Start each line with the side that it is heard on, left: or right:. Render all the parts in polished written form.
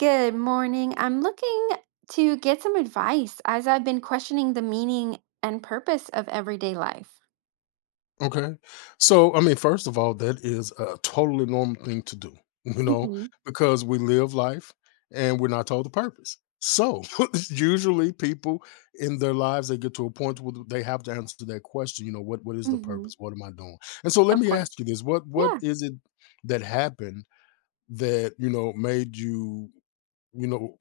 right: Good morning. I'm looking to get some advice as I've been questioning the meaning and purpose of everyday life.
left: Okay. So, I mean, first of all, that is a totally normal thing to do, you know,
right: Hmm.
left: because we live life and we're not told the purpose. So, usually people in their lives, they get to a point where they have to answer that question, what is the
right: Hmm.
left: purpose? What am I doing? And so let
right: Of
left: me
right: course.
left: ask you this, what
right: Yeah.
left: is it that happened that, made you, you know,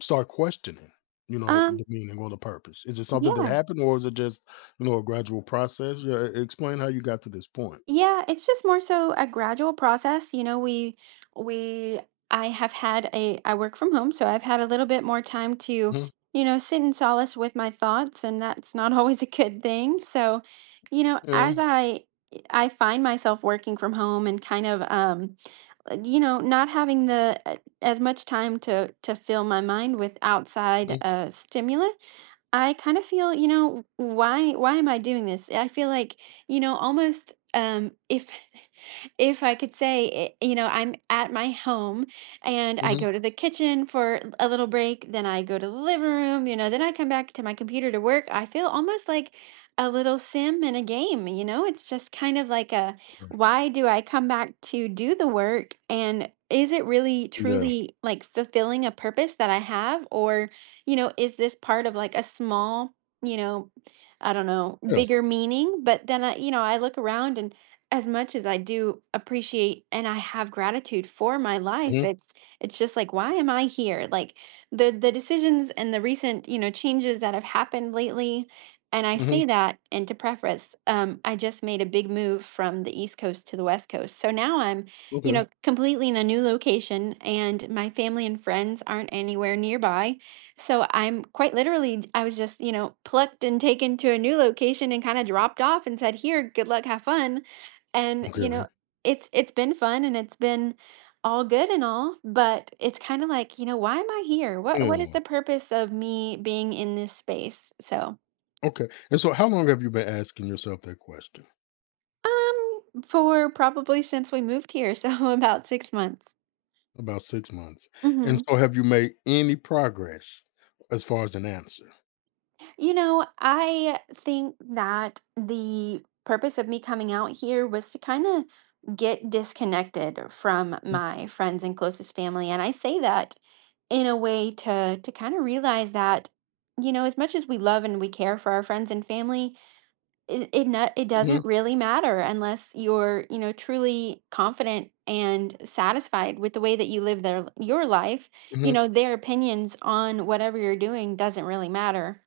left: Start questioning,
right: Um,
left: the meaning or the purpose. Is it something that
right: yeah.
left: happened or is it just, a gradual process? Yeah, e explain how you got to this point.
right: Yeah, it's just more so a gradual process. You know, we I have had a I work from home, so I've had a little bit more time to,
left: Mhm,
right: you know, sit in solace with my thoughts, and that's not always a good thing. So, you know,
left: yeah,
right: as I find myself working from home and kind of you know, not having the as much time to fill my mind with outside
left: mhm,
right: stimuli. I kind of feel, you know, why am I doing this? I feel like, you know, almost if if I could say it, you know, I'm at my home, and I
left: mhm.
right: go to the kitchen for a little break, then I go to the living room, then I come back to my computer to work. I feel almost like a little sim in a game, you know? It's just kind of like a why do I come back to do the work? And is it really
left: Yeah,
right: truly like fulfilling a purpose that I have, or, is this part of like a small, you know, I don't know,
left: yeah,
right: bigger meaning? But then I look around, and as much as I do appreciate and I have gratitude for my life,
left: mhm,
right: it's just like, why am I here? Like the decisions and the recent, changes that have happened lately. And I
left: mhm,
right: say that, and to preface, I just made a big move from the East Coast to the West Coast. So now I'm,
left: okay,
right: completely in a new location, and my family and friends aren't anywhere nearby. So I'm quite literally, I was just, plucked and taken to a new location and kinda dropped off and said, "Here, good luck, have fun." And,
left: okay,
right: it's been fun and it's been all good and all, but it's kinda like, why am I here? What is
left: yeah,
right: the purpose of me being in this space? So,
left: okay, and so how long have you been asking yourself that question?
right: um, for probably since we moved here, so about 6 months.
left: About 6 months, and
right: Mhm.
left: so have you made any progress as far as an answer?
right: You know, I think that the purpose of me coming out here was to kind of get disconnected from
left: Mhm,
right: my friends and closest family. And I say that in a way to kind of realize that, as much as we love and we care for our friends and family, it
left: mhm,
right: doesn't really matter unless you're, truly confident and satisfied with the way that you live their your life. You
left: mhm.
right: know, their opinions on whatever you're doing doesn't really matter.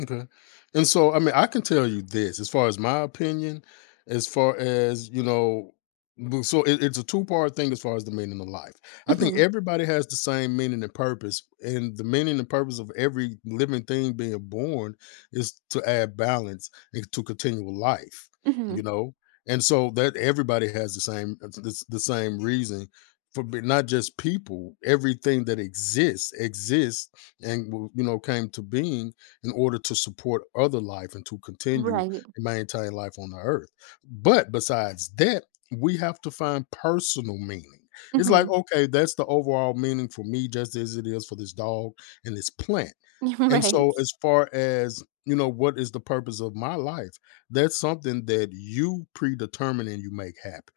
left: Okay. And so, I mean, I can tell you this as far as my opinion, as far as, so it's a two-part thing as far as the meaning of life. I think everybody has the same meaning and purpose. And the meaning and purpose of every living thing being born is to add balance and to continual life,
right: Mhm.
left: you know? And so that everybody has the same the same reason for not just people, everything that exists exists and came to being in order to support other life and to continue
right: Right.
left: and maintain life on the earth. But besides that, we have to find personal meaning. It's like,
right: Mhm.
left: okay, that's the overall meaning for me, just as it is for this dog and this plant. And
right: Right.
left: so, as far as you know, what is the purpose of my life? That's something that you predetermine and you make happen.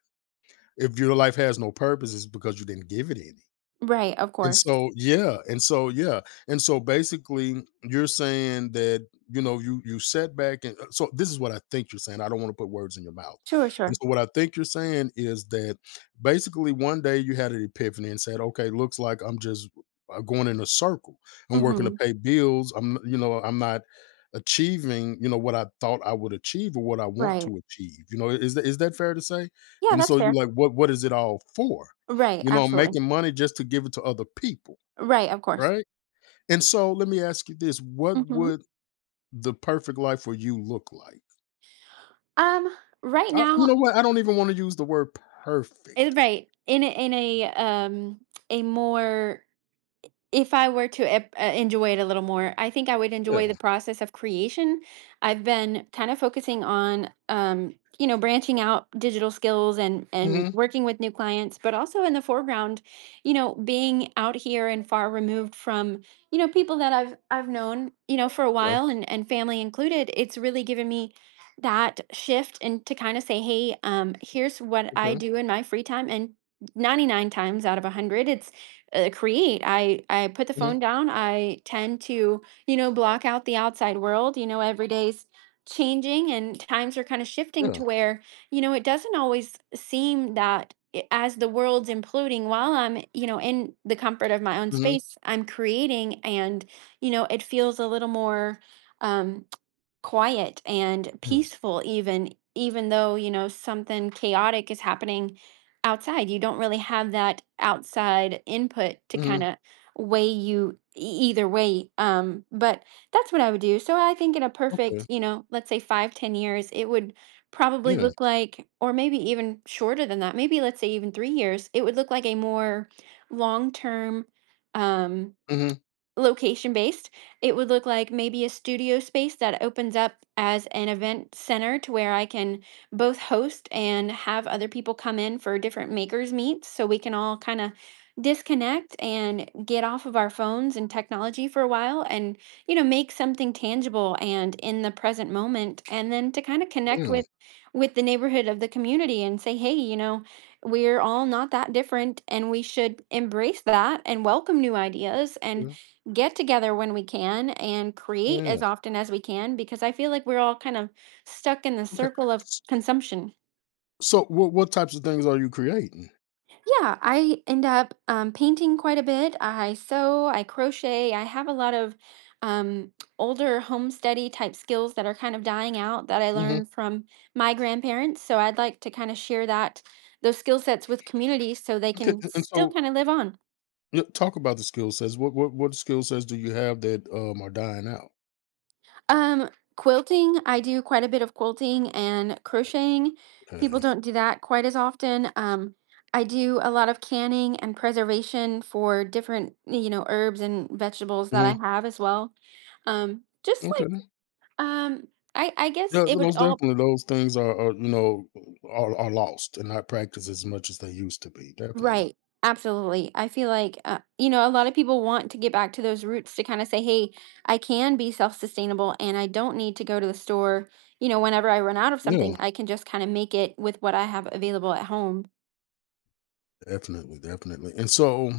left: If your life has no purpose, it's because you didn't give it any.
right: Right, of
left: And
right: course.
left: so yeah, and so yeah, and so basically, you're saying that you set back and so this is what I think you're saying. I don't want to put words in your mouth.
right: Sure,
left: And
right: sure.
left: so what I think you're saying is that basically one day you had an epiphany and said, okay, looks like I'm just going in a circle. I'm working to
right: Mhm.
left: pay bills. I'm not achieving what I thought I would achieve or what I want
right: Right.
left: to achieve. You know, is that fair to say?
right: Yeah,
left: And
right: that's
left: so
right: fair.
left: you're like, what is it all for?
right: Right,
left: You know,
right: absolutely.
left: making money just to give it to other people,
right: Right, of course.
left: right? And so let me ask you this, what
right: Mhm.
left: would the perfect life for you look like?
right: Um, right
left: I you
right: now,
left: know what, I don't even wanna use the word perfect.
right: right, in a more, if I were to enjoy it a little more, I think I would
left: Yeah,
right: enjoy the process of creation. I've been kind of focusing on, branching out digital skills and
left: mhm,
right: working with new clients, but also in the foreground, being out here and far removed from, people that I've known, for a
left: yeah,
right: while and family included. It's really given me that shift and to kind of say, hey, here's what I
left: okay,
right: do in my free time, and 99 times out of 100 create, I put the
left: mhm,
right: phone down, I tend to, block out the outside world. Every day's changing and times are kind of shifting
left: yeah,
right: to where, it doesn't always seem that, as the world's imploding, while I'm, in the comfort of my own
left: mhm,
right: space, I'm creating. And, it feels a little more, um quiet and
left: yeah,
right: peaceful, even though, something chaotic is happening outside, you don't really have that outside input to kind
left: mhm,
right: of weigh you either way. But that's what I would do. So I think in a perfect,
left: okay,
right: let's say 5 to 10 years, it would probably
left: yeah,
right: look like, or maybe even shorter than that, maybe let's say even 3 years, it would look like a more long term, um
left: mhm,
right: location based. It would look like maybe a studio space that opens up as an event center to where I can both host and have other people come in for different makers meets, so we can all kind of disconnect and get off of our phones and technology for a while, and make something tangible and in the present moment, and then to kind of connect
left: yeah,
right: with the neighborhood of the community and say, hey, we're all not that different, and we should embrace that and welcome new ideas and
left: yeah,
right: get together when we can and create as
left: yeah,
right: often as we can, because I feel like we're all kind of stuck in the
left: okay.
right: circle of
left: S
right: consumption.
left: so what types of things are you creating?
right: Yeah, I end up painting quite a bit. I sew, I crochet. I have a lot of um, older homesteady type skills that are kind of dying out that I
left: Mhm,
right: learned from my grandparents. So I'd like to kind of share that those skill sets with communities, so they
left: okay,
right: can
left: and
right: still
left: so
right: kind of live on.
left: yeah, talk about the skill sets. What skill sets do you have that, are dying out?
right: Um, quilting, I do quite a bit of quilting and crocheting. People
left: Okay,
right: don't do that quite as often. I do a lot of canning and preservation for different, herbs and vegetables that I
left: mhm,
right: have as well. Um, just like,
left: okay.
right: um, I guess
left: Yeah,
right: it would
left: most
right: all.
left: definitely, those things are you know, are lost and not practiced as much as they used to be. Definitely,
right: Right, absolutely. I feel like, a lot of people want to get back to those roots to kind of say, hey, I can be self-sustainable and I don't need to go to the store. You know, whenever I run out of something,
left: yeah,
right: I can just kind of make it with what I have available at home.
left: definitely, definitely. And so,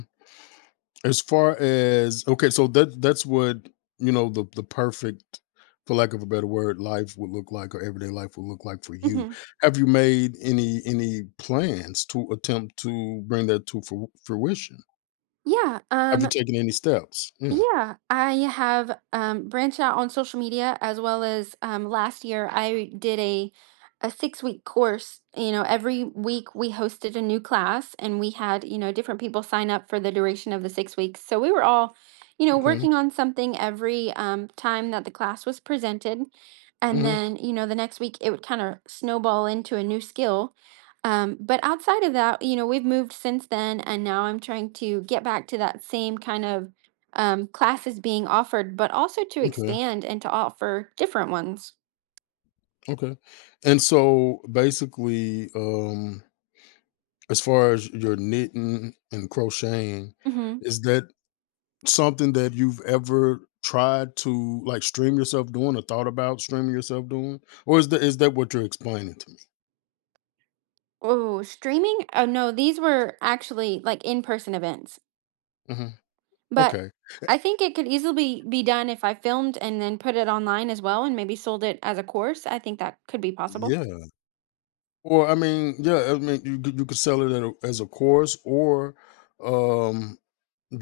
left: as far as okay, so that's what the perfect, for lack of a better word, life would look like, or everyday life would look like for you.
right: Hmm.
left: Have you made any plans to attempt to bring that to fruition?
right: Yeah.
left: Have you
right: Um,
left: taken any steps? Yeah.
right: Yeah, I have, branched out on social media as well as, last year I did a 6-week course. You know, every week we hosted a new class and we had, different people sign up for the duration of the 6 weeks. So we were all,
left: Okay.
right: working on something every, time that the class was presented, and
left: Hmm.
right: then, the next week it would kind of snowball into a new skill. But outside of that, we've moved since then, and now I'm trying to get back to that same kind of, classes being offered, but also to
left: Okay.
right: expand and to offer different ones.
left: Okay. And so, basically, as far as your knitting and crocheting,
right: Hmm.
left: is that something that you've ever tried to, like, stream yourself doing or thought about streaming yourself doing? Or is that what you're explaining to me?
right: Oh, streaming? Oh, no, these were actually like in person events.
left: Mhm.
right: But
left: Okay.
right: I think it could easily be done if I filmed and then put it online as well and maybe sold it as a course. I think that could be possible.
left: Yeah. Or I mean, you could sell it at a as a course or, um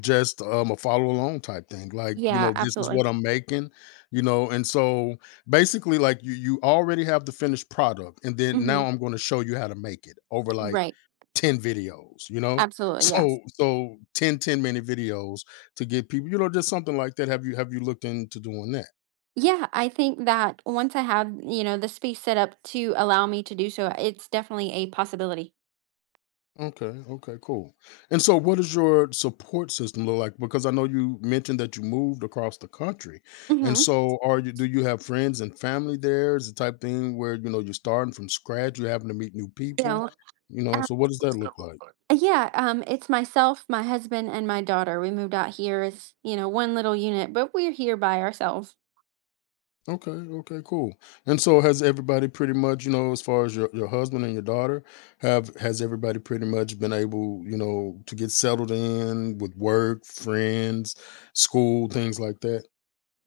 left: Just a follow along type thing, like,
right: Yeah,
left: this is
right: absolutely.
left: what I'm making, and so basically, like, you already have the finished product, and then
right: Hmm.
left: now I'm gonna show you how to make it over, like,
right: Right.
left: 10 videos, you know?
right: Absolutely. Yes.
left: So ten minute videos to get people just something like that. Have you looked into doing that?
right: Yeah, I think that once I have, the space set up to allow me to do so, it's definitely a possibility.
left: Okay, okay, cool. And so what does your support system look like? Because I know you mentioned that you moved across the country. And
right: Mm-hmm.
left: so are you do you have friends and family there? Is the type thing where you know you're starting from scratch, you're having to meet new
right: You
left: people,
right: know,
left: you know. So what does that look like?
right: Yeah it's myself, my husband, and my daughter. We moved out here as, one little unit, but we're here by ourselves.
left: Okay, okay, cool. And so has everybody pretty much, as far as your husband and your daughter, have has everybody pretty much been able, to get settled in with work, friends, school, things like that?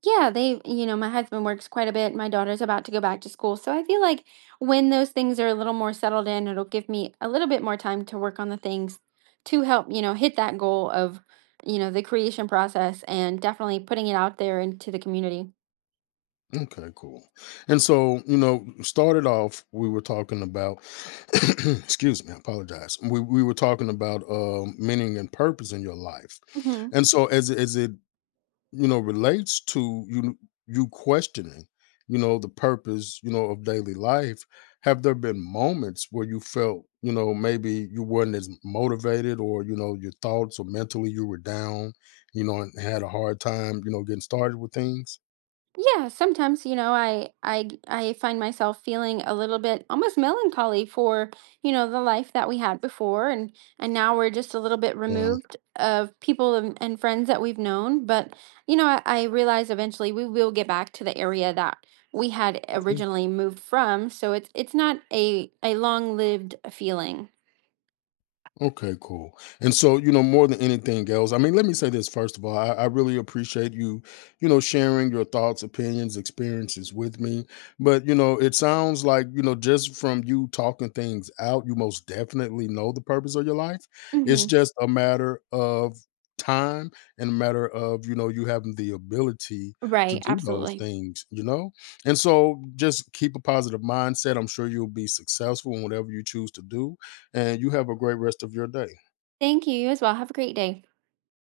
right: Yeah, my husband works quite a bit. My daughter's about to go back to school. So I feel like when those things are a little more settled in, it'll give me a little bit more time to work on the things to help, hit that goal of, the creation process, and definitely putting it out there into the community.
left: Okay, cool. And so, started off, we were talking about, excuse me, I apologize. We were talking about meaning and purpose in your life. And so, as it, relates to you, you questioning, the purpose, of daily life, have there been moments where you felt, maybe you weren't as motivated or, your thoughts or mentally you were down, and had a hard time, getting started with things?
right: Yeah, sometimes, I find myself feeling a little bit almost melancholy for, the life that we had before, and now we're just a little bit
left: Yeah.
right: removed of people, and friends that we've known, but, I realize eventually we will get back to the area that we had originally moved from, so it's not a long-lived feeling.
left: Okay, cool. And so, more than anything else, I mean, let me say this first of all. I really appreciate you, sharing your thoughts, opinions, experiences with me. But, it sounds like, just from you talking things out, you most definitely know the purpose of your life. It's
right: Mhm.
left: just a matter of time and a matter of, you having the ability to
right: Right,
left: do those
right: absolutely.
left: things, you know? And so just keep a positive mindset. I'm sure you'll be successful in whatever you choose to do and you have a great rest of your day.
right: Thank you, you as well. Have a great day.